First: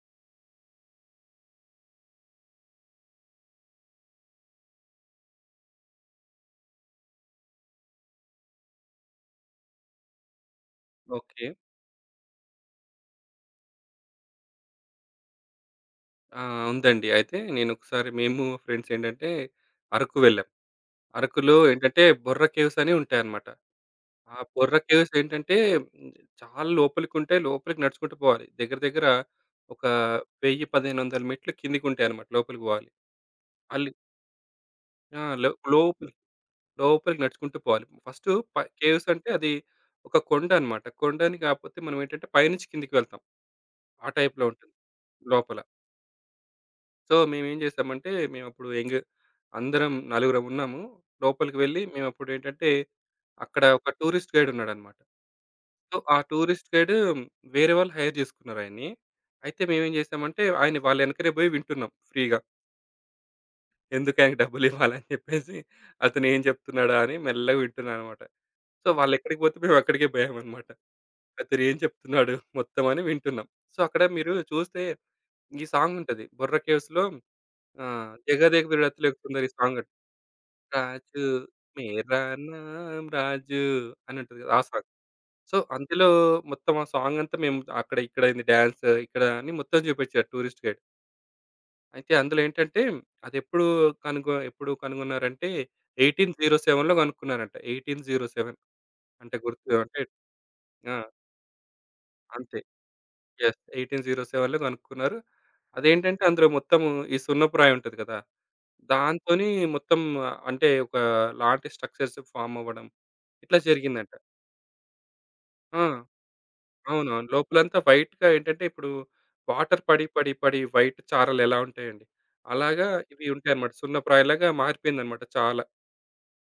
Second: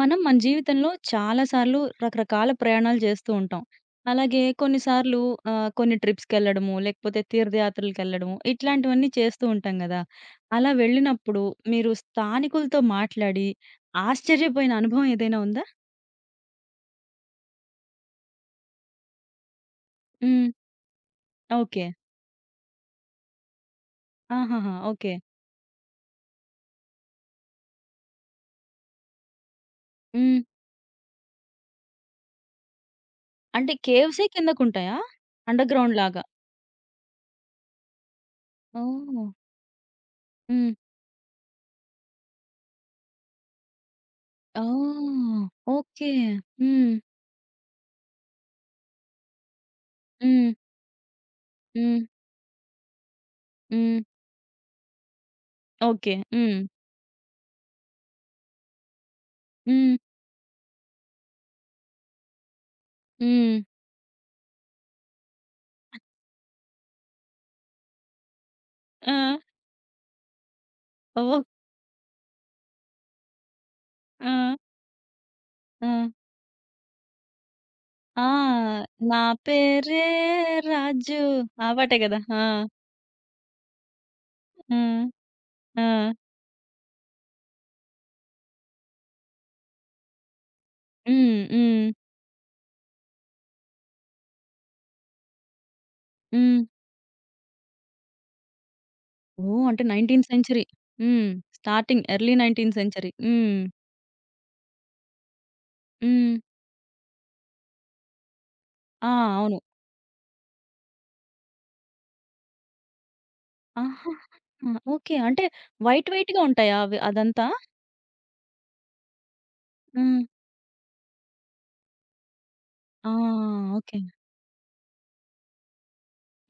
మనం మన జీవితంలో చాలా సార్లు రకరకాల ప్రయాణాలు చేస్తూ ఉంటాం. అలాగే కొన్నిసార్లు కొన్ని ట్రిప్స్‌కెళ్ళడము, లేకపోతే తీర్థయాత్రలకెళ్ళడము ఇట్లాంటివన్నీ చేస్తూ ఉంటాం గదా! అలా వెళ్ళినప్పుడు ఓకే. మీరు స్థానికులతో మాట్లాడి ఆశ్చర్యపోయిన అనుభవం ఏదైనా ఉందా? ఆ! ఉందండి. అయితే నేనొకసారి మేము ఫ్రెండ్స్ అరకు వెళ్ళాం. హ్మ్. అరకులో ఓకే. ఏంటంటే బొర్రా కేవ్స్ అని ఉంటాయన్నమాట. ఆ ఆహాహా! బొర్రా ఓకే. కేవ్స్ ఏంటంటే చాలా లోపలికుంటాయి. లోపలికి నడుచుకుంటూ పోవాలి. దగ్గర దగ్గర ఒక హ్మ్. 1000, 1500 మెట్లు కిందకుంటాయన్నమాట. లోపలికి పోవాలి. అంటే అల్లి కేవ్సే కిందకుంటాయా? ఆ! లో అండర్‌గ్రౌండ్ లోపలి లాగా? లోపలికి నడుచుకుంటూ పోవాలి. ఫస్టు ప కేవ్స్ ఓహ్! అంటే అది ఒక కొండ హ్మ్. అన్నమాట. కొండని కాకపోతే మనం ఏంటంటే పైనుంచి కిందకి వెళ్తాం. ఆ టైప్‌లో ఉంటుంది ఓహ్! లోపల. ఓకే. హ్మ్. సో, మేమేం జేసామంటే, మేమప్పుడు యంగ్, అందరం నలుగురం హ్మ్. ఉన్నాము. లోపలికి వెళ్లి హ్మ్. మేమప్పుడేంటంటే, అక్కడ ఒక హ్మ్. టూరిస్ట్ గైడున్నాడనమాట. So, okay. ఆ హ్మ్. టూరిస్ట్ గైడు వేరే వాళ్ళు హైర్ జేసుకున్నారాయన్ని. అయితే మేమేం హ్మ్. జేసామంటే, ఆయన వాళ్ళ యెనకనే బోయి వింటున్నాం ఫ్రీగా. హ్మ్. ఎందుకు ఆయనకి డబ్బులివ్వాలని జెప్పేసి, అతనేం జెప్తున్నాడా అని మెల్లగా వింటున్నాననమాట. సో, ఆ! వాళ్ళెక్కడికి పోతే మేమక్కడికే బోయామనమాట. ఓహ్! అతనేం జెప్తున్నాడు మొత్తం అని వింటున్నాం. సో, అక్కడ మీరు ఆ! చూస్తే ఈ ఆ! సాంగుంటది. 'బొర్రా కేవ్స్‌లో', ఆ! 'జగదేక వీరుడతిలోక నా సుందరి' సాంగ్. పేరే రాజు. రాజు ఆ పాటే గదా! మేరా ఆ! నామ్ రాజు అని ఉంటది కదా! ఆ సాంగ్. హ్మ్. సో, ఆ! అందులో మొత్తం ఆ సాంగ్ అంతా మేము అక్కడ ఇక్కడ అయింది, డాన్స్ ఇక్కడ అని మొత్తం చూపించాడు టూరిస్ట్ గైడ్. హ్మ్. హ్మ్. అయితే అందులో ఏంటంటే అదెప్పుడు కనుగొ ఎప్పుడు కనుగొన్నారంటే హ్మ్. 1807లో కనుక్కున్నారంట. 1807 అంటే గుర్తు ఓహ్! అంటే అంటే 19th century. ఆ! హ్మ్. స్టార్టింగ్ ఎర్లీ అంతే. 19th century. యెస్, హ్మ్. 1807లో కనుక్కున్నారు. అదేంటంటే హ్మ్. అందులో మొత్తము ఈ సున్నపురాయి ఉంటది కదా! ఆ! దాంతోని అవును. మొత్తం, అంటే ఒక లాంటి స్ట్రక్చర్స్ ఫార్మ్ అవ్వడం ఇట్లా ఆహా! జరిగిందంట. ఓకే. అంటే ఆ! వైట్ వైట్‌గా ఉంటాయా అవి అవునవును. అదంతా? లోపలంతా వైట్‌గా, ఏంటంటే ఇప్పుడు వాటర్ పడి, హ్మ్. పడి, పడి వైట్ చారలు ఎలా ఉంటాయండి. అలాగా ఆ! ఇవి ఉంటాయన్నమాట. ఓకే. సున్నప్రాయలాగా మారిపోయిందన్నమాట చాలా.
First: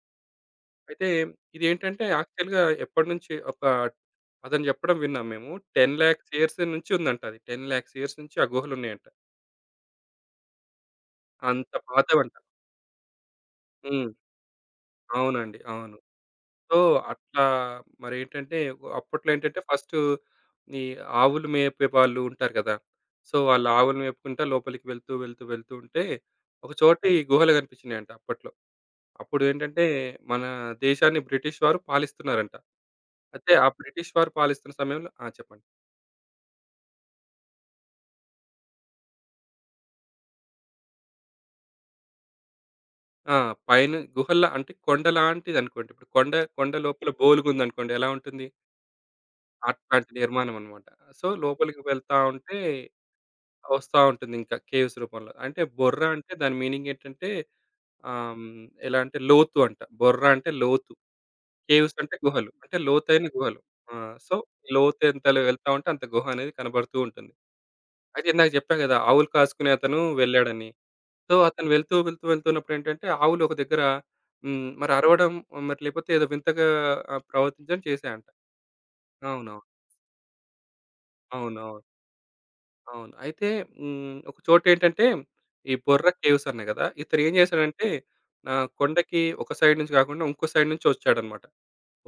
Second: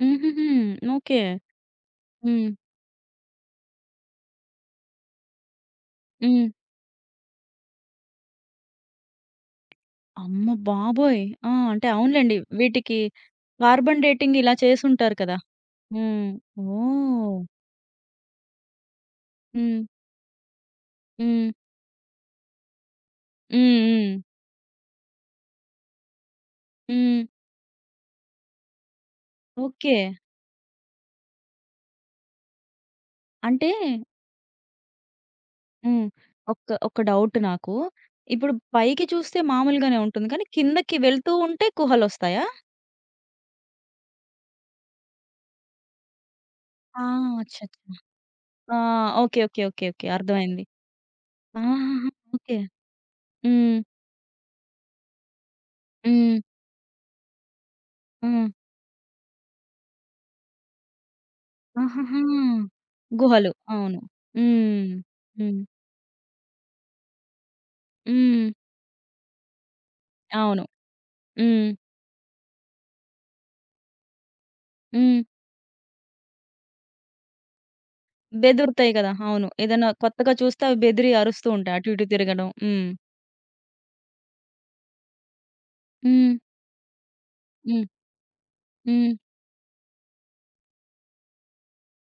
హుహుహు. అయితే ఓకే. ఇదేంటంటే హ్మ్. యాక్చువల్‌గా ఎప్పటినుంచి, ఒక అతను చెప్పడం విన్నాం మేము. 10,00,000 హ్మ్. ఇయర్స్ నుంచి ఉందంట అది. 10,00,000 ఇయర్స్ నుంచి ఆ గుహలున్నాయంట. అమ్మ బాబోయ్! ఆ! అంత అంటే పాతవంట. అవునులెండి. వీటికి కార్బన్ హ్మ్. డేటింగ్ ఇలా చేసుంటారు కదా! అవునండి. అవును. హ్మ్. సో, ఓహ్! అట్లా మరేంటంటే అప్పట్లో ఏంటంటే హ్మ్. ఫస్టు ఈ ఆవులు హ్మ్. మేపే వాళ్ళు ఉంటారు కదా! సో, వాళ్ళు హ్మ్. ఆవులు హ్మ్. మేపుకుంటా లోపలికి వెళ్తూ, వెళ్తూ, వెళ్తూ ఉంటే ఒక చోట ఈ హ్మ్. గుహలు కనిపించినాయంట అప్పట్లో. అప్పుడు ఏంటంటే ఓకే. మన దేశాన్ని బ్రిటిష్ వారు పాలిస్తున్నారంట. అయితే ఆ అంటే బ్రిటిష్ వారు పాలిస్తున్న సమయంలో ఆ! చెప్పండి. హ్మ్. ఒక డౌట్ నాకు. ఇప్పుడు పైకి చూస్తే మామూలుగానే ఉంటుంది. కానీ కిందకి వెళ్తూ ఉంటే కుహలొస్తాయా? ఆ! పైన గుహల్లా అంటే కొండలాంటిదనుకోండి. ఇప్పుడు కొండ కొండ ఆ! లోపల అచ్చచ్చ! బోలుగుందనుకోండి ఎలా ఉంటుంది? ఆ! ఓకే. ఓకే. ఓకే. ఓకే. అట్లాంటి నిర్మాణం అర్థమైంది. అన్నమాట. సో, లోపలికి ఆహాహా! వెళ్తా ఓకే. ఉంటే హ్మ్. వస్తా ఉంటుందింకా కేవ్స్ రూపంలో. అంటే బొర్ర అంటే హ్మ్. దాని మీనింగ్ ఏంటంటే ఆహ్, హ్మ్. హ్మ్. ఎలా అంటే లోతు అంట. బొర్ర అంటే లోతు. కేవ్స్ అంటే ఆహాహా! గుహలు. అంటే లోతైన గుహలు. గుహలు. ఆ! అవును. సో, హ్మ్. లోతు ఎంతలో హ్మ్. వెళ్తా ఉంటే అంత గుహ అనేది కనబడుతూ ఉంటుంది. అయితే హ్మ్. ఇందాక చెప్పా కదా! ఆవులు కాసుకునే అతను అవును. వెళ్ళాడని. సో, అతను హ్మ్. వెళ్తూ, వెళ్తూ, వెళ్తున్నప్పుడు ఏంటంటే ఆవులు ఒక దగ్గర మరి హ్మ్. అరవడం, మరి లేకపోతే ఏదో వింతగా ప్రవర్తించడం చేశాయంట. బెదురుతాయి కదా! అవును. అవునవును. ఏదైనా కొత్తగా చూస్తే అవి బెదిరి అరుస్తూ ఉంటాయి. అవునవును. అటు ఇటు తిరగడం. హ్మ్. అవును. అయితే హ్మ్. ఒక చోటేంటంటే ఈ బొర్ర హ్మ్. కేవ్స్ అన్నా గదా! ఇతను ఏం హ్మ్. చేశాడంటే హ్మ్. కొండకి ఒక సైడ్ నుంచి గాకుండా ఇంకో సైడ్ నుంచి వచ్చాడన్నమాట.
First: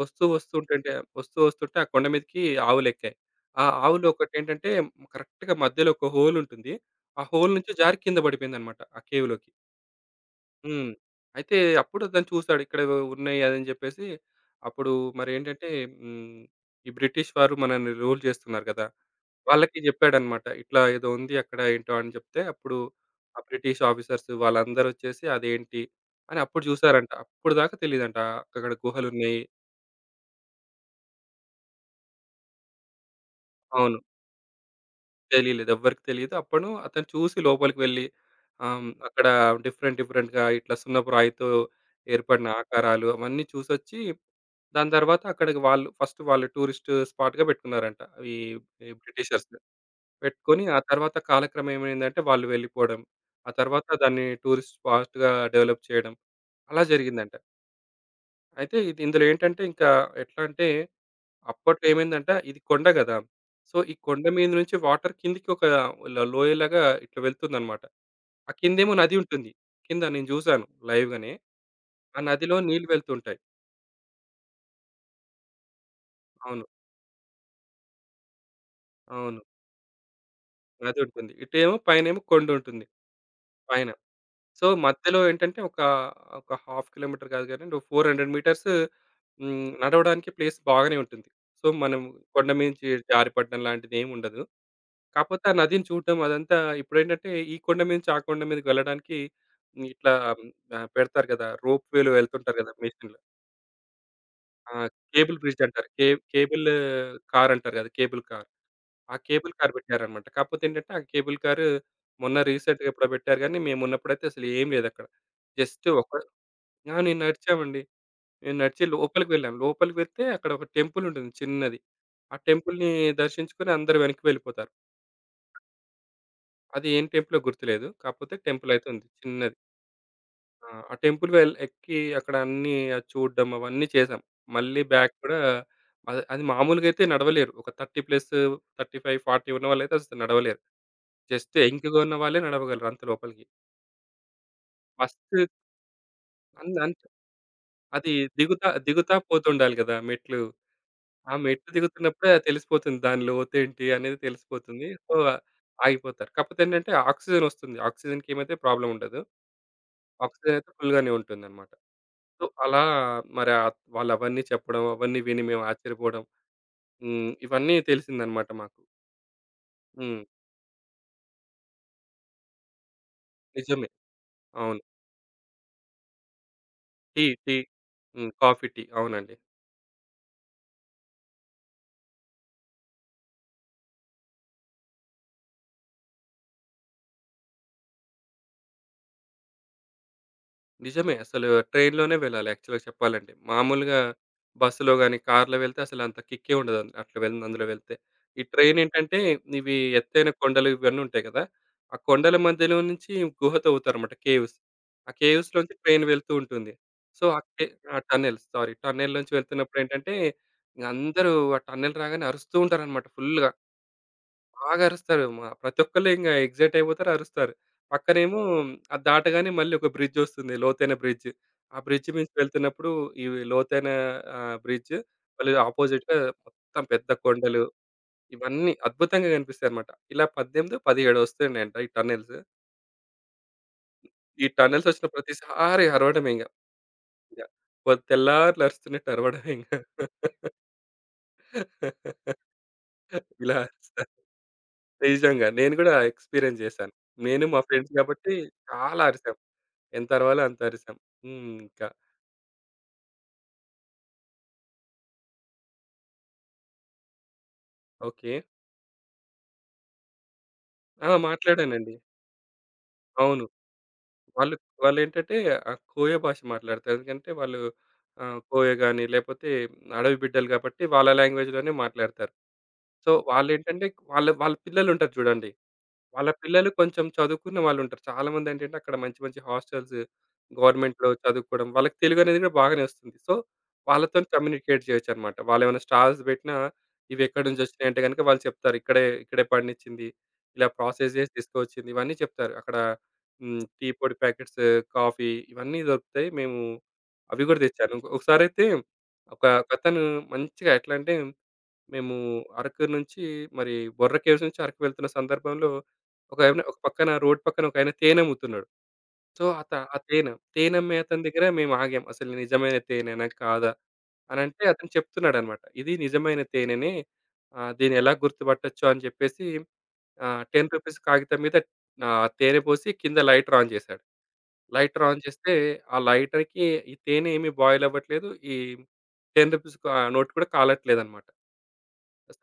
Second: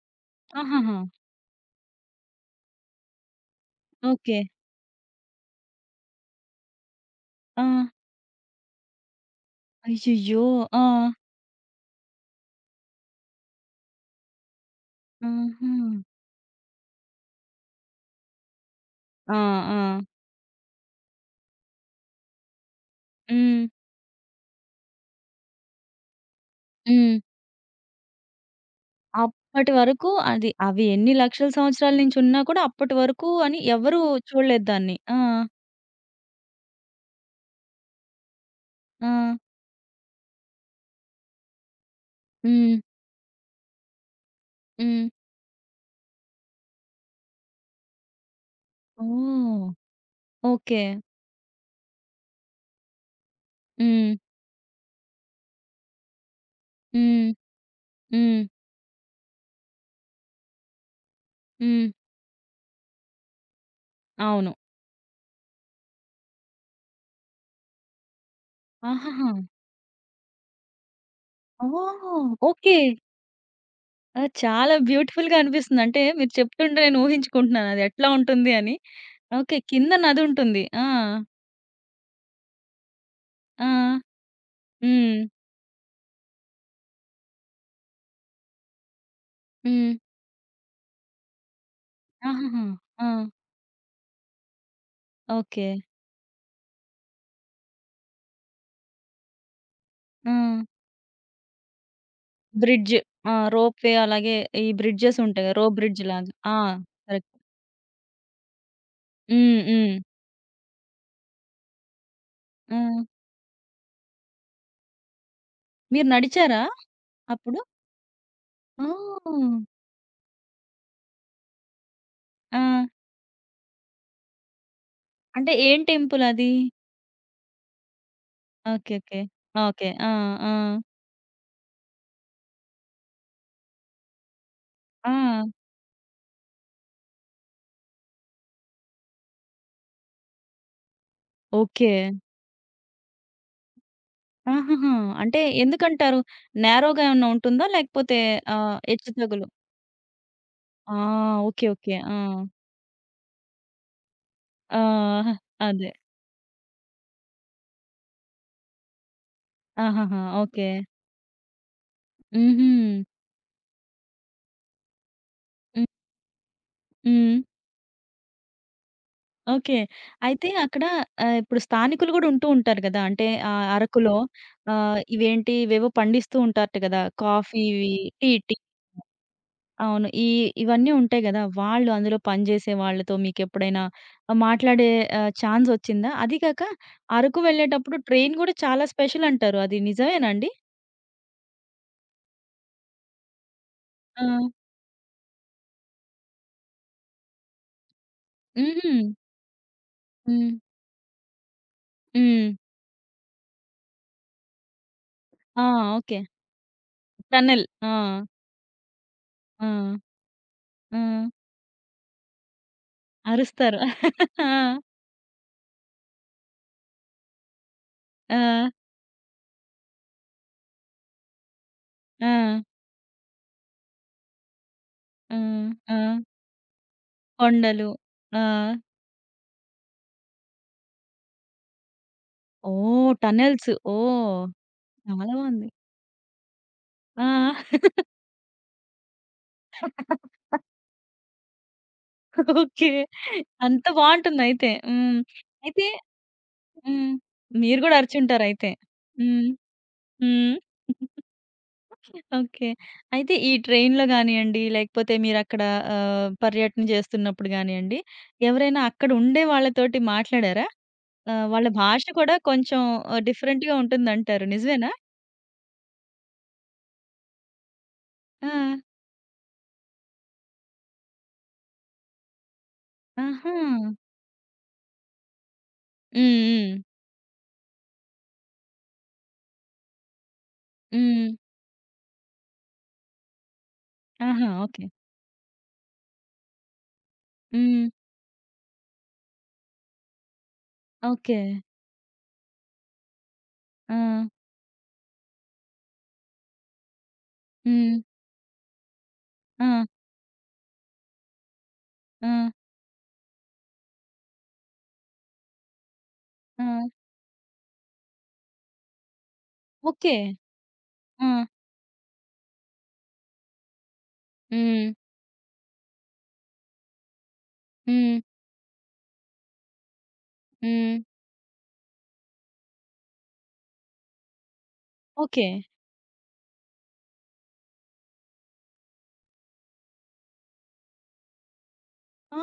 వస్తూ వస్తుంటంటే ఆహాహా! వస్తూ వస్తుంటే ఆ కొండ మీదకి ఆవులెక్కాయి. ఆ ఆవులు ఓకే. ఒకటేంటంటే కరెక్ట్‌గా మధ్యలో ఒక హోల్ ఉంటుంది. ఆ హోల్ ఆ! నుంచి జారి కింద పడిపోయిందన్నమాట ఆ కేవ్‌లోకి. అయ్యయ్యో! ఆ! హ్మ్. అయితే అప్పుడు అతను చూసాడు ఇక్కడ ఏవో ఉన్నాయి అదని చెప్పేసి, అప్పుడు మరేంటంటే ఆహా! హ్మ్. ఈ బ్రిటిష్ వారు మనల్ని రూల్ చేస్తున్నారు గదా! ఆ! ఆ! వాళ్ళకి జెప్పాడన్నమాట. ఇట్లా ఏదో ఉంది అక్కడ ఏంటో అని జెప్తే, అప్పుడు ఆ హ్మ్. బ్రిటిష్ ఆఫీసర్స్ వాళ్ళందరొచ్చేసి అదేంటి అని అప్పుడు జూసారంట. హ్మ్. అప్పటిదాకా తెలీదంట. అక్కడ గుహలున్నయి. అప్పటి వరకు అది అవి ఎన్ని లక్షల సంవత్సరాల నుంచి ఉన్నా కూడా అప్పటి వరకు అని అవును. ఎవరు చూడలేదు దాన్ని. ఆ! తెలీలేదు. ఎవ్వరికీ తెలీదు. అప్పుడు అతను చూసి లోపలికి వెళ్లి ఆహ్, హ్మ్. ఆ! అక్కడ డిఫరెంట్ డిఫరెంట్‌గా ఇట్లా సున్నపు రాయితో ఏర్పడిన హ్మ్. ఆకారాలు అవన్నీ చూసొచ్చి, దాని హ్మ్. తర్వాత అక్కడికి వాళ్ళు ఫస్ట్ వాళ్ళు టూరిస్ట్ స్పాట్‌గా పెట్టుకున్నారంట. ఈ ఈ బ్రిటిషర్స్. ఓహ్! పెట్టుకొని ఓకే. ఆ తర్వాత కాలక్రమం ఏమైందంటే వాళ్ళు వెళ్ళిపోవడం. ఆ తర్వాత హ్మ్. దాన్ని టూరిస్ట్ స్పాట్‌గా డెవలప్ చేయడం. అలా హ్మ్. జరిగిందంట. హ్మ్. అయితే ఇది ఇందులో ఏంటంటే ఇంకా ఎట్లా అంటే అప్పట్లో హ్మ్. ఏమైందంటే ఇది కొండ గదా! సో, ఈ కొండ మీద అవును. నుంచి వాటర్ కిందకి ఒక లోయలాగా ఇట్లా వెళ్తుందన్నమాట. ఆ కిందేమో నది ఆహాహా! ఉంటుంది. కింద నేను జూసాను లైవ్‌గానే. ఆ ఓహ్! నదిలో ఓకే. నీళ్ళు వెళ్తుంటాయి. ఆ! చాలా బ్యూటిఫుల్‌గా అనిపిస్తుంది. అంటే మీరు అవును. చెప్తుంటే నేను ఊహించుకుంటున్నాను అది ఎట్లా ఉంటుంది అని. అవును. ఓకే. కింద నది ఉంటుంది. ఆ! నది ఉంటుంది. ఇటేమో పైనేమో కొండుంటుంది ఆ! పైన. సో, హ్మ్. మధ్యలో ఏంటంటే ఒక హాఫ్ కిలోమీటర్ కాదు గానీ 400 మీటర్స్. హ్మ్. హ్మ్. నడవడానికి ప్లేస్ బాగానే ఉంటుంది. సో, మనం కొండ ఆహాహా! మీంచి ఆ! జారిపడడం లాంటిదేమి ఉండదు. కాకపోతే ఆ ఓకే. నదిని చూడడం అదంతా. ఇప్పుడేంటంటే ఈ కొండ మీద నుంచి ఆ కొండ మీదకి వెళ్ళడానికి హ్మ్. ఇట్లా ఆ! ఆహ్, పెడతారు కదా! రోప్ వేలో వెళ్తుంటారు కదా! బ్రిడ్జ్. మెషిన్‌లో. ఆ! రోప్ వే అలాగే ఈ ఆ! బ్రిడ్జెస్ కేబుల్ ఉంటాయి కదా! బ్రిడ్జ్ రోప్ అంటారు. బ్రిడ్జ్ కే లాగా. ఆ! Cable correct. కార్ అంటారు కదా! Cable car. ఆ కేబుల్ హ్మ్. కార్ హ్మ్. పెట్టారన్నమాట. కాకపోతే ఏంటంటే ఆ కేబుల్ కారు మొన్న ఆ! రీసెంట్‌గా ఎప్పుడో పెట్టారు గానీ మేమున్నప్పుడైతే అసలు ఏం లేదక్కడ. జస్ట్ మీరు ఒక. నడిచారా ఆ! నేను అప్పుడు? నడిచామండి. నేను నడిచి లోపలికి ఓహ్! వెళ్ళాం. లోపలికి వెళ్తే అక్కడ ఒక టెంపుల్ ఉంటుంది చిన్నది. ఆ ఆ! టెంపుల్‌ని దర్శించుకొని అందరూ వెనక్కి వెళ్ళిపోతారు. అంటే ఏం టెంపుల్ అది? అది ఏం టెంపులో గుర్తులేదు. కాకపోతే టెంపుల్ అయితే ఓకే. ఉంది ఓకే. చిన్నది. ఓకే. ఆ! ఆ! ఆ! ఆ టెంపుల్ వెల్ ఎక్కి అక్కడ అన్నీ అది చూడడం అవన్నీ చేసాం. మళ్ళీ ఆ! బ్యాక్ కూడా అది అది మామూలుగా అయితే నడవలేరు. ఒక 30 ప్లస్, 35, 40 ఉన్న వాళ్ళైతే అసలు నడవలేరు. Just okay. యంగ్‌గా ఉన్న వాళ్ళే నడవగలరు అంత లోపలికి. ఆహాహా! ఫస్ట్ అంటే ఎందుకంటారు? అన్ నేరోగా అంత్ ఏమన్నా ఉంటుందా? అది లేకపోతే దిగుతా హెచ్చు దిగుతా తగులు. పోతుండాలి కదా! మెట్లు. ఆ! ఆ ఓకే. మెట్లు ఓకే. ఆ! దిగుతున్నప్పుడే అది తెలిసిపోతుంది. దాని లోతేంటి అనేది ఆ! తెలిసిపోతుంది. సో, అదే. ఆగిపోతారు. కాకపోతే ఏంటంటే ఆక్సిజన్ వస్తుంది. ఆక్సిజన్‌కి ఏమైతే ప్రాబ్లమ్ ఉండదు. ఆహాహా! Oxygen okay. అయితే ఫుల్‌గానే ఉంటుందన్నమాట. సో, హుహు. అలా మరి వాళ్ళు అవన్నీ చెప్పడం, అవన్నీ విని మేము హ్మ్. ఆశ్చర్యపోవడం. హ్మ్. హ్మ్. ఇవన్నీ తెలిసిందన్నమాట మాకు. ఓకే. హ్మ్. అయితే అక్కడ ఇప్పుడు స్థానికులు గూడా ఉంటూ ఉంటారు గదా! అంటే నిజమే. అరకులో అవును. ఇవేంటి ఇవేవో పండిస్తూ ఉంటారట గదా! Tea, tea. కాఫీ ఇవి హ్మ్. Tea coffee, tea. అవునండి. అవును. ఈ ఇవన్నీ ఉంటాయి గదా! వాళ్ళు అందులో పనిజేసే వాళ్ళతో మీకెప్పుడైనా మాట్లాడే ఛాన్స్ ఒచ్చిందా? అది కాక అరకు వెళ్ళేటప్పుడు ట్రైన్ గూడా చాలా స్పెషల్ అంటారు. అది నిజమేనా అండి? నిజమే. అసలు ట్రైన్‌లోనే వెళ్ళాలి యాక్చువల్‌గా చెప్పాలంటే. మామూలుగా ఆ! బస్సులో గాని, కార్‌లో వెళ్తే అసలు అంత కిక్కే ఉండదు. అంద- అట్లా వెళ్ అందులో వెళ్తే. ఈ ట్రైన్ హుహు. ఏంటంటే ఇవి ఎత్తైన హ్మ్. కొండలు ఇవన్నీ ఉంటాయి కదా! ఆ కొండల హ్మ్. మధ్యలో నుంచి గుహ తవ్వుతారన్నమాట, కేవ్స్. ఆ ఆ! కేవ్స్‌లోంచి ట్రైన్ ఓకే. వెళ్తూ ఉంటుంది. సో, ఆ టన్నెల్. కే ఆ! ఆ! Tunnel, sorry. టన్నెల్‌లోంచి ఆ! వెళ్తున్నప్పుడు ఏంటంటే, ఇంగ ఆ! అందరూ ఆ టన్నెల్ రాగానే అరుస్తూ ఉంటారన్నమాట ఫుల్‌గా. అరుస్తారు. ఆ! బాగా అరుస్తారు. మా ప్రతి ఒక్కళ్ళు ఇంగ ఎక్సైట్ అయిపోతారు, అరుస్తారు. ఆ! పక్కనేమో అది దాటగానే మళ్ళీ ఒక బ్రిడ్జ్ వస్తుంది. లోతైన బ్రిడ్జ్. ఆ బ్రిడ్జ్ ఆ! మీంచి వెళ్తున్నప్పుడు ఇవి లోతైన ఆహ్, బ్రిడ్జ్ ఆ! మళ్ళీ ఆ! ఆపోజిట్‌గా మొత్తం పెద్ద కొండలు కొండలు. ఆ! ఇవన్నీ అద్భుతంగా కనిపిస్తాయన్నమాట. ఇలా 18, 17 వస్తాయంట ఈ టన్నెల్స్. ఓహ్! టన్నెల్స్. ఓహ్! ఈ టన్నెల్స్ వచ్చిన చాలా బావుంది. ప్రతిసారి అరవడమే ఇంగ. ఇంగ ఆ! తెల్లార్లు అరుస్తున్నట్టు అరవడమే ఇంగ. ఓకే. ఇలా అంత అరుస్తారు. బావుంటుందయితే. హ్మ్. నిజంగా నేను అయితే కూడా ఎక్స్‌పీరియన్స్ చేశాను. హ్మ్. నేను మా మీరు ఫ్రెండ్స్ గూడా కాబట్టి అరిచుంటారయితే. చాలా అరిసాం. హ్మ్. ఎంత అరవాలో హ్మ్. అంత అరిసాం. హ్మ్. ఇంకా, ఓకే. అయితే ఈ ట్రైన్‌లో గానియండి, లేకపోతే మీరక్కడ పర్యటన చేస్తున్నప్పుడు గానియండి, ఓకే. ఎవరైనా అక్కడ ఉండే వాళ్ళతోటి మాట్లాడారా? ఆ! వాళ్ళ మాట్లాడానండి. భాష కూడా కొంచెం అవును. డిఫరెంట్‌గా ఉంటుందంటారు. వాళ్ళు నిజమేనా? వాళ్ళేంటంటే కోయ భాష మాట్లాడతారు. ఎందుకంటే వాళ్ళు ఆ! కోయ గాని లేపోతే అడవి బిడ్డలు కాబట్టి వాళ్ళ లాంగ్వేజ్‌లోనే మాట్లాడతారు. సో, ఆహా! వాళ్ళేంటంటే వాళ్ళ వాళ్ళ పిల్లలుంటారు చూడండి. వాళ్ళ హ్మ్. పిల్లలు హ్మ్. కొంచెం చదువుకున్న వాళ్ళుంటారు. చాలామంది ఏంటంటే అక్కడ మంచి మంచి హాస్టల్స్, గవర్నమెంట్‌లో హ్మ్. చదువుకోవడం. వాళ్ళకి తెలుగు అనేది కూడా బాగానే వస్తుంది. సో, వాళ్ళతోని ఆహా! ఓకే. కమ్యూనికేట్ చేయొచ్చనమాట. వాళ్ళేమైనా స్టార్స్ పెట్టినా ఇవెక్కడి హ్మ్. నుంచొచ్చినాయంటే గనుక వాళ్ళు చెప్తారు. ఇక్కడే ఇక్కడే పండించింది. ఇలా ప్రాసెస్ చేసి ఓకే. తీసుకొచ్చింది. ఇవన్నీ చెప్తారు. అక్కడ హ్మ్. టీ ఆ! పొడి ప్యాకెట్స్, కాఫీ ఇవన్నీ దొరుకుతాయి. మేము అవి కూడా తెచ్చాను. హ్మ్. ఒకసారైతే ఆ! ఒకతను మంచిగా, ఎట్లంటే మేము ఆ! అరకు నుంచి, మరి బొర్ర కేవ్స్ నుంచి అరకు వెళ్తున్న సందర్భంలో ఒకాయన ఆ! ఒక పక్కన, రోడ్ పక్కన ఒకాయన తేనె అమ్ముతున్నాడు. సో, ఆ ఓకే. తేనె అమ్మే అతని ఆ! దగ్గర మేము ఆగాం. అసలు నిజమైన తేనెనా? కాదా? అనంటే హ్మ్. అతను చెప్తున్నాడన్నమాట. ఇది నిజమైన తేనెనే. దీన్ని ఎలా హ్మ్. గుర్తుపట్టొచ్చు అని చెప్పేసి 10 హ్మ్. రూపీస్ కాగితం మీద తేనె పోసి కింద లైటర్ ఆన్ చేశాడు. Lighter on okay. చేస్తే ఆ లైటర్‌కి ఈ తేనె ఏమి బాయిల్ అవ్వట్లేదు. ఈ 10 రూపీస్ నోట్ కూడా కాలట్లేదన్నమాట.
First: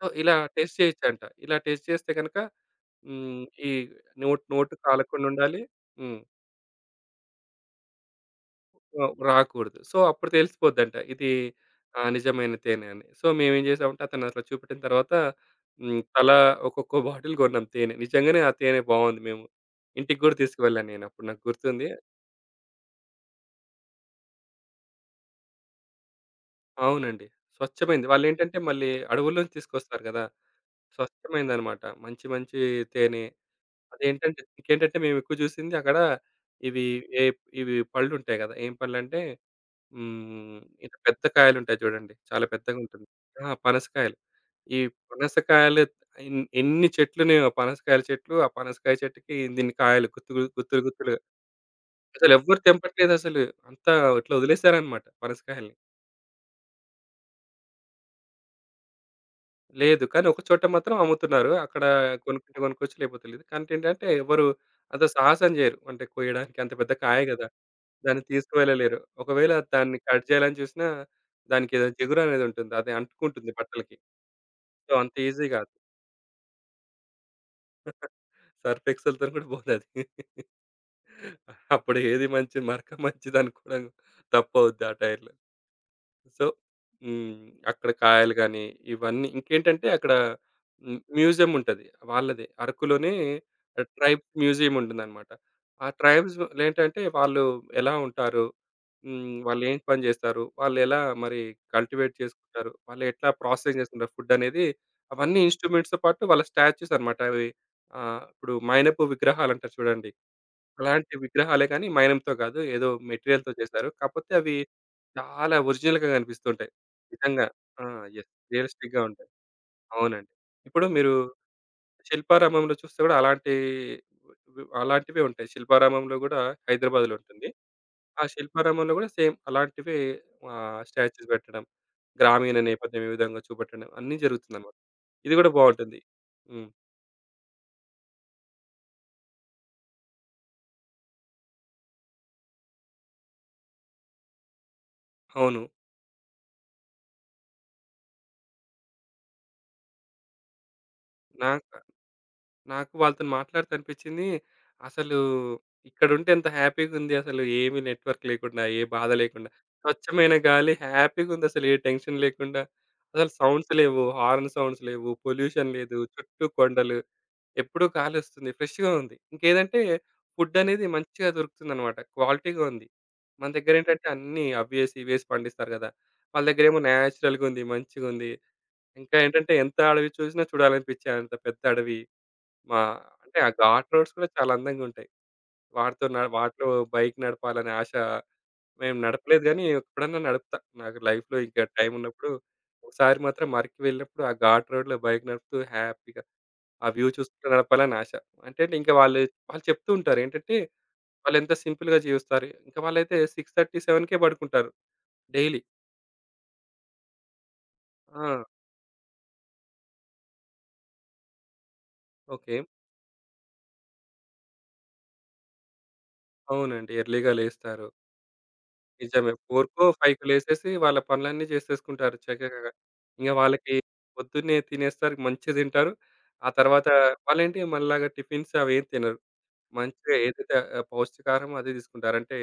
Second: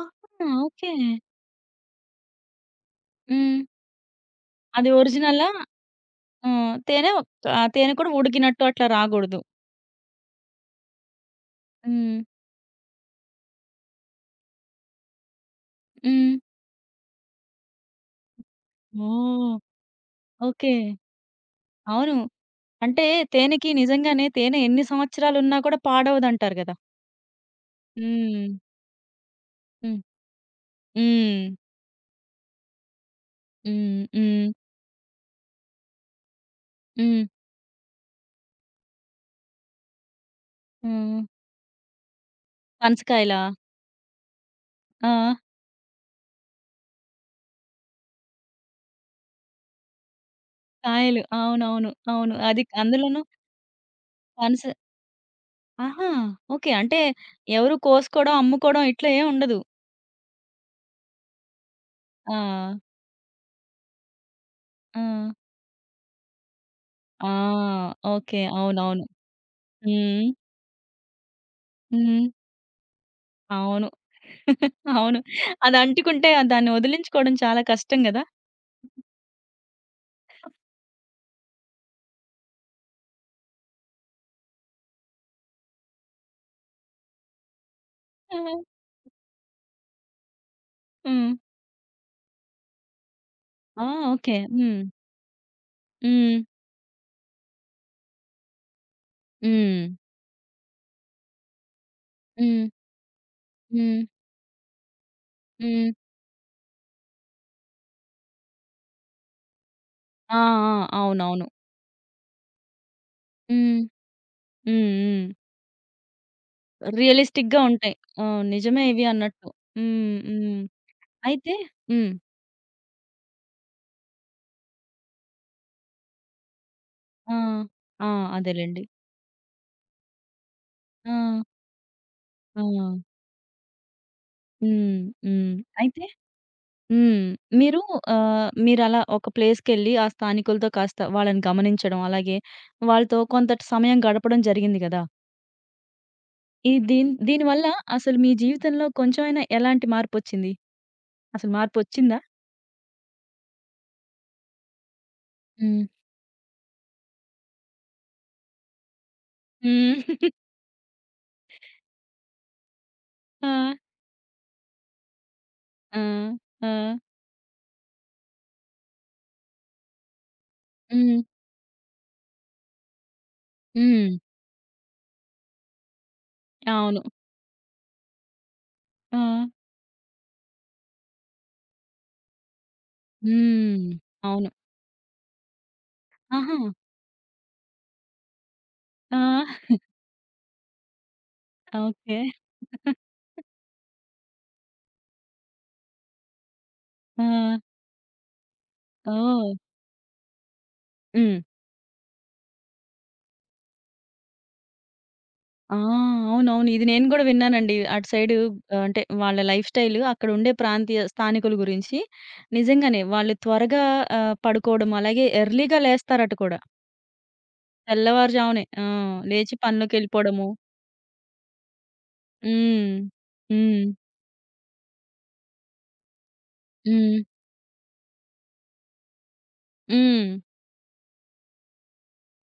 ఆహా! ఇలా టెస్ట్ ఓకే. చేయొచ్చంట. ఇలా టెస్ట్ చేస్తే గనక హ్మ్. హ్మ్. ఈ నోట్ నోటు అది కాలకుండా ఒరిజినలా? ఉండాలి. హ్మ్. హ్మ్. తేనె ఆ తేనె కూడా ఉడికినట్టు అట్లా రాగూడదు. రాకూడదు. సో, అప్పుడు తెలిసిపోద్దంట. ఇది హ్మ్. నిజమైన తేనె అని. సో, మేమేం చేసామంటే అతను అట్లా చూపెట్టిన తర్వాత హ్మ్. హ్మ్. తలా ఒక్కొక్క బాటిల్ కొన్నాం తేనె. నిజంగానే ఆ తేనె బావుంది. మేము ఓహ్! ఇంటికి గూడా ఓకే. తీసుకువెళ్ళాను నేను. అప్పుడు నాకు గుర్తుంది. అవును. అంటే తేనెకి నిజంగానే తేనె ఎన్ని సంవత్సరాలున్నా కూడా పాడవదంటారు గదా! అవునండి. స్వచ్ఛమైంది. హ్మ్. వాళ్ళేంటంటే మళ్ళీ అడవుల్లోంచి హ్మ్. తీసుకొస్తారు గదా! హ్మ్. స్వచ్ఛమైందనమాట. మంచి మంచి తేనె. హ్మ్. అదేంటంటే హ్మ్. ఇంకేంటంటే మేమెక్కువ చూసింది అక్కడ ఇవి ఏ హ్మ్. ఇవి పళ్ళుంటాయి గదా! ఏం పళ్ళంటే హ్మ్. ఇంత హ్మ్. పెద్ద కాయలుంటాయి చూడండి. చాలా పెద్దగుంటుంది. పనసకాయలా? ఆ! పనసకాయలు. ఈ ఆ! పనసకాయలు ఎన్ని చెట్లున్నాయో పనసకాయల చెట్లు, ఆ పనసకాయ చెట్టుకి దీన్ని కాయలు గుత్తు గుత్తు- గుత్తులు, గుత్తులు, గుత్తులుగా. కాయలు. అవునవును. అవును. అసలెవ్వరు అది అందులోనూ తెంపట్లేదసలు. అంతా ఇట్లా పనస వదిలేసారన్నమాట పనసకాయల్ని. ఆహా! ఓకే. అంటే ఎవరు కోసుకోవడం, అమ్ముకోవడం ఇట్లా ఏం ఉండదు. లేదు. కానీ ఒక చోట మాత్రం అమ్ముతున్నారు. అక్కడ ఆ! కొనుక్కుంటే కొనుక్కోవచ్చు. లేకపోతే లేదు. కానీ ఏంటంటే ఎవరు ఆ! అంత సాహసం చేయరు. అంటే కోయడానికి అంత పెద్ద కాయ ఆ! గదా! దాన్ని ఓకే. తీసుకువెళ్ళలేరు. అవునవును. ఒకవేళ దాన్ని హ్మ్. కట్ చేయాలని చూసినా దానికేదో జిగురు హ్మ్. అనేది ఉంటుంది. అది అంటుకుంటుంది అవును. బట్టలకి. సో, అంత అవును. ఈజీ గాదు. అది అంటుకుంటే దాన్ని వదిలించుకోవడం చాలా కష్టం గదా! సర్ఫ్ ఎక్సెల్‌తోని కూడా పోదది. అప్పుడు ఏది మంచి మరక మంచిదనుకోవడం తప్పవుద్ది ఆ టైర్‌లో. సో, హ్మ్. అక్కడ కాయలు ఆ! గాని, ఇవన్నీ ఇంకేంటంటే అక్కడ హ్మ్. హ్మ్. మ్యూజియం ఉంటది. వాళ్ళదే. అరకులోనే ఆ! Tribes okay. మ్యూజియం హ్మ్. ఉంటుందన్నమాట. ఆ హ్మ్. ట్రైబ్స్‌లో ఏంటంటే వాళ్ళు ఎలా ఉంటారు? హ్మ్. వాళ్ళేం హ్మ్. పని జేస్తారు? వాళ్ళెలా మరి కల్టివేట్ హ్మ్. చేసుకుంటారు? వాళ్ళు ఎట్లా ప్రాసెసింగ్ హ్మ్. చేసుకుంటారు ఫుడ్ అనేది? అవన్నీ హ్మ్. ఇన్‌స్ట్రుమెంట్స్‌తో పాటు వాళ్ళ స్టాచ్యూస్ అన్నమాట. అవి ఇప్పుడు మైనపు విగ్రహాలంటారు చూడండి. ఆ! ఆ! అలాంటి అవునవును. విగ్రహాలే కానీ మైనంతో కాదు. ఏదో మెటీరియల్‌తో హ్మ్. చేశారు. కాకపోతే అవి హ్మ్. హ్మ్. చాలా ఒరిజినల్‌గా కనిపిస్తుంటాయి. నిజంగా. రియలిస్టిక్‌గా ఆ! ఉంటాయి. ఆ! యెస్. నిజమే రియలిస్టిక్‌గా ఇవి ఉంటాయి. అన్నట్టు. హ్మ్. అవునండి. హ్మ్. ఇప్పుడు మీరు అయితే హ్మ్. శిల్పారామంలో చూస్తే కూడా అలాంటి అలాంటివే ఉంటాయి. శిల్పారామంలో కూడా, హైదరాబాద్‌లో ఆ! ఉంటుంది. ఆ! ఆ అదేలెండి. శిల్పారామంలో కూడా సేమ్ అలాంటివే ఆ! స్టాచ్యూస్ పెట్టడం, గ్రామీణ ఆ! నేపథ్యం ఏ విధంగా చూపెట్టడం అన్నీ జరుగుతుందన్నమాట. హ్మ్. ఇది కూడా హ్మ్. బావుంటుంది. అయితే హ్మ్. హ్మ్. మీరు మీరలా ఒక ప్లేస్‌కెళ్ళి ఆ స్థానికులతో కాస్త వాళ్ళని గమనించడం, అలాగే వాళ్ళతో కొంత సమయం గడపడం జరిగింది గదా! అవును. ఈ దీన్ దీనివల్ల అసలు మీ జీవితంలో కొంచెమైనా ఎలాంటి మార్పొచ్చింది? అసలు నాకు మార్పొచ్చిందా? నాకు వాళ్ళతోని మాట్లాడితే అనిపిచ్చింది, అసలు హ్మ్. ఇక్కడుంటే ఎంత హ్యాపీగుంది అసలు, ఏమి నెట్‌వర్క్ లేకుండా, ఏ బాధ లేకుండా. హ్మ్. స్వచ్ఛమైన గాలి, హ్యాపీగుందసలు ఏ టెన్షన్ లేకుండా. అసలు ఆ! సౌండ్స్ లేవు, హార్న్ సౌండ్స్ లేవు, పొల్యూషన్ లేదు, ఆ! చుట్టూ ఆ! కొండలు. ఎప్పుడూ గాలొస్తుంది. ఫ్రెష్‌గా ఉంది. ఇంకేదంటే ఫుడ్డనేది హ్మ్. మంచిగా దొరుకుతుందనమాట. క్వాలిటీగా ఉంది. మన దగ్గరేంటంటే హ్మ్. అన్నీ అవ్వేసి, ఇవ్వేసి పండిస్తారు గదా! వాళ్ళ దగ్గరేమో అవును. నేచురల్‌గుంది, మంచిగుంది. ఇంకా ఆ! ఏంటంటే ఎంత అడవి చూసినా చూడాలనిపిచ్చే అంత పెద్ద అడవి. మా అంటే ఆ హ్మ్. ఘాట్ రోడ్స్ కూడా అవును. చాలా అందంగా ఉంటాయి. వాటితో న ఆహా! వాటిలో బైక్ నడపాలనే ఆశ. మేము ఆ! నడపలేదు గానీ, ఎప్పుడన్నా నడుపుతా. నాకు లైఫ్‌లో ఇంకా టైం ఓకే. ఉన్నప్పుడు ఒకసారి మాత్రం అరకు వెళ్ళినప్పుడు ఆ ఘాట్ రోడ్‌లో బైక్ నడుపుతూ హ్యాపీగా ఆ వ్యూ ఆ! చూస్తూ నడపాలని ఆశ. అంటే ఇంకా వాళ్ళు ఓహ్! వాళ్ళు చెప్తూ ఉంటారు. ఏంటంటే హ్మ్. వాళ్ళెంత సింపుల్‌గా జీవిస్తారు. ఇంకా వాళ్ళైతే 6:30, 7కే పడుకుంటారు డైలీ. ఆ! అవునవును. ఇది నేను గూడా విన్నానండి. అటు ఆ! సైడు అంటే వాళ్ళ లైఫ్ స్టైలు అక్కడుండే ప్రాంతీయ స్థానికుల గురించి ఓకే. నిజంగానే వాళ్ళు త్వరగా పడుకోవడం, అలాగే ఎర్లీగా లేస్తారట కూడా. అవునండి. ఎర్లీ‌గా లేస్తారు. తెల్లవారుజామునే. ఆ! నిజమే. లేచి 4కో, 5కో పనులకెళ్ళిపోవడము. లేసేసి వాళ్ళ పనులన్నీ చేసేసుకుంటారు చక్కగా. హ్మ్. ఇంక వాళ్ళకి హ్మ్. పొద్దున్నే తినేస్తారు, మంచిగా తింటారు. ఆ తర్వాత హ్మ్. వాళ్ళేంటి మనలాగా టిఫిన్స్ అవేం తినరు. మంచిగా హ్మ్. ఏదైతే పౌష్టికాహారం అదే తీసుకుంటారు. అంటే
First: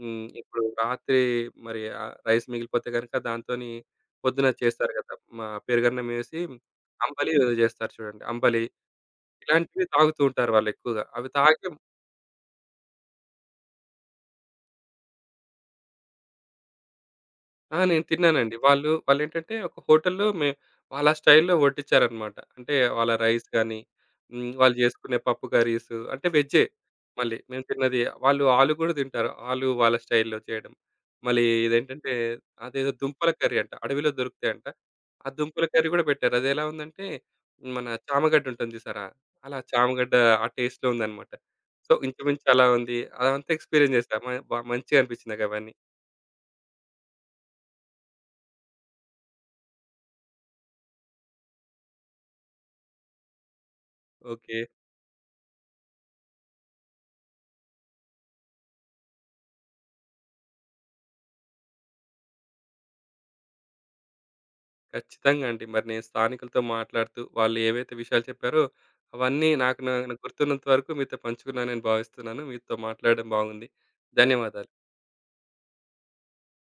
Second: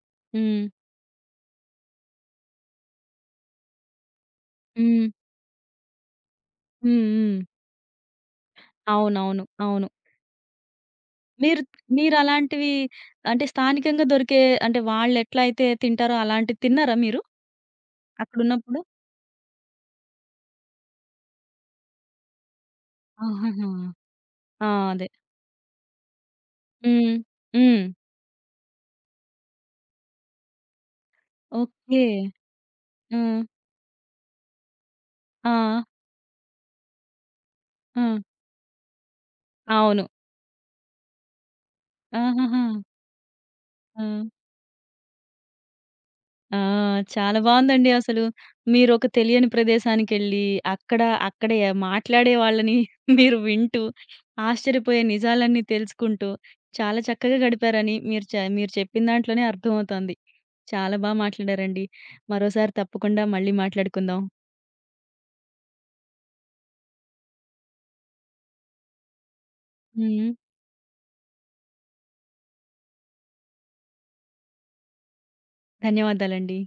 హ్మ్. ఇప్పుడు హ్మ్. రాత్రి మరి రైస్ మిగిలిపోతే గనుక దాంతోని పొద్దున చేస్తారు హ్మ్. కదా! మా పెరుగన్నం వేసి హ్మ్. అంబలి హ్మ్. ఏదో చేస్తారు చూడండి. అంబలి అవునవును. ఇలాంటివి అవును. తాగుతూ ఉంటారు వాళ్ళెక్కువగా. అవి మీరు తాగి మీరలాంటివి అంటే స్థానికంగా దొరికే అంటే వాళ్ళెట్లా అయితే తింటారో అలాంటివి తిన్నారా మీరు ఆ! నేను తిన్నానండి. అక్కడున్నప్పుడు? వాళ్ళేంటంటే ఒక హోటల్‌లో వాళ్ళ స్టైల్‌లో వడ్డించారనమాట. అంటే వాళ్ళ రైస్ ఆహాహా! గానీ, హ్మ్. ఆ! వాళ్ళు అదే. జేసుకునే పప్పు కర్రీస్ అంటే వెజ్జే హ్మ్. మళ్ళీ. మేము హ్మ్. తిన్నది వాళ్ళు ఆలు గూడా తింటారు. ఆలు వాళ్ళ స్టైల్‌లో చేయడం. మళ్ళీ ఓకే. ఇదేంటంటే అదేదో ఆ! దుంపల కర్రీ అంట. అడవిలో దొరుకుతాయంట. ఆ దుంపల ఆ! కర్రీ గూడా పెట్టారు. అదెలా ఉందంటే మన ఆ! చామగడ్డ ఉంటుంది జూసారా? అలా అవును. చామగడ్డ ఆ టేస్ట్‌లో ఉందనమాట. సో, ఇంచుమించు ఆహాహా! అలా ఉంది. అదంతా ఎక్స్‌పీరియన్స్ ఆ! జేసా. మ బా మంచిగా అనిపించింది నాకవన్నీ. ఆ! చాలా బావుందండి అసలు. మీరొక తెలియని ప్రదేశానికెళ్ళి, అక్కడ అక్కడ య మాట్లాడే వాళ్ళని మీరు వింటూ, ఓకే. ఆశ్చర్యపోయే నిజాలన్నీ తెలుసుకుంటూ, చాలా చక్కగా గడిపారని మీరు చెప్పిన దాంట్లోనే అర్థమవుతోంది. చాలా బా మాట్లాడారండి. మరోసారి తప్పకుండా మళ్ళీ మాట్లాడుకుందాం. ఖచ్చితంగా అండి. మరి నేను స్థానికులతో మాట్లాడుతూ, వాళ్ళు ఏవైతే విషయాలు చెప్పారో, అవన్నీ నాకు నాకు హ్మ్. గుర్తున్నంత వరకు మీతో పంచుకున్నానని భావిస్తున్నాను. మీతో మాట్లాడడం బాగుంది. ధన్యవాదాలు. ధన్యవాదాలండి.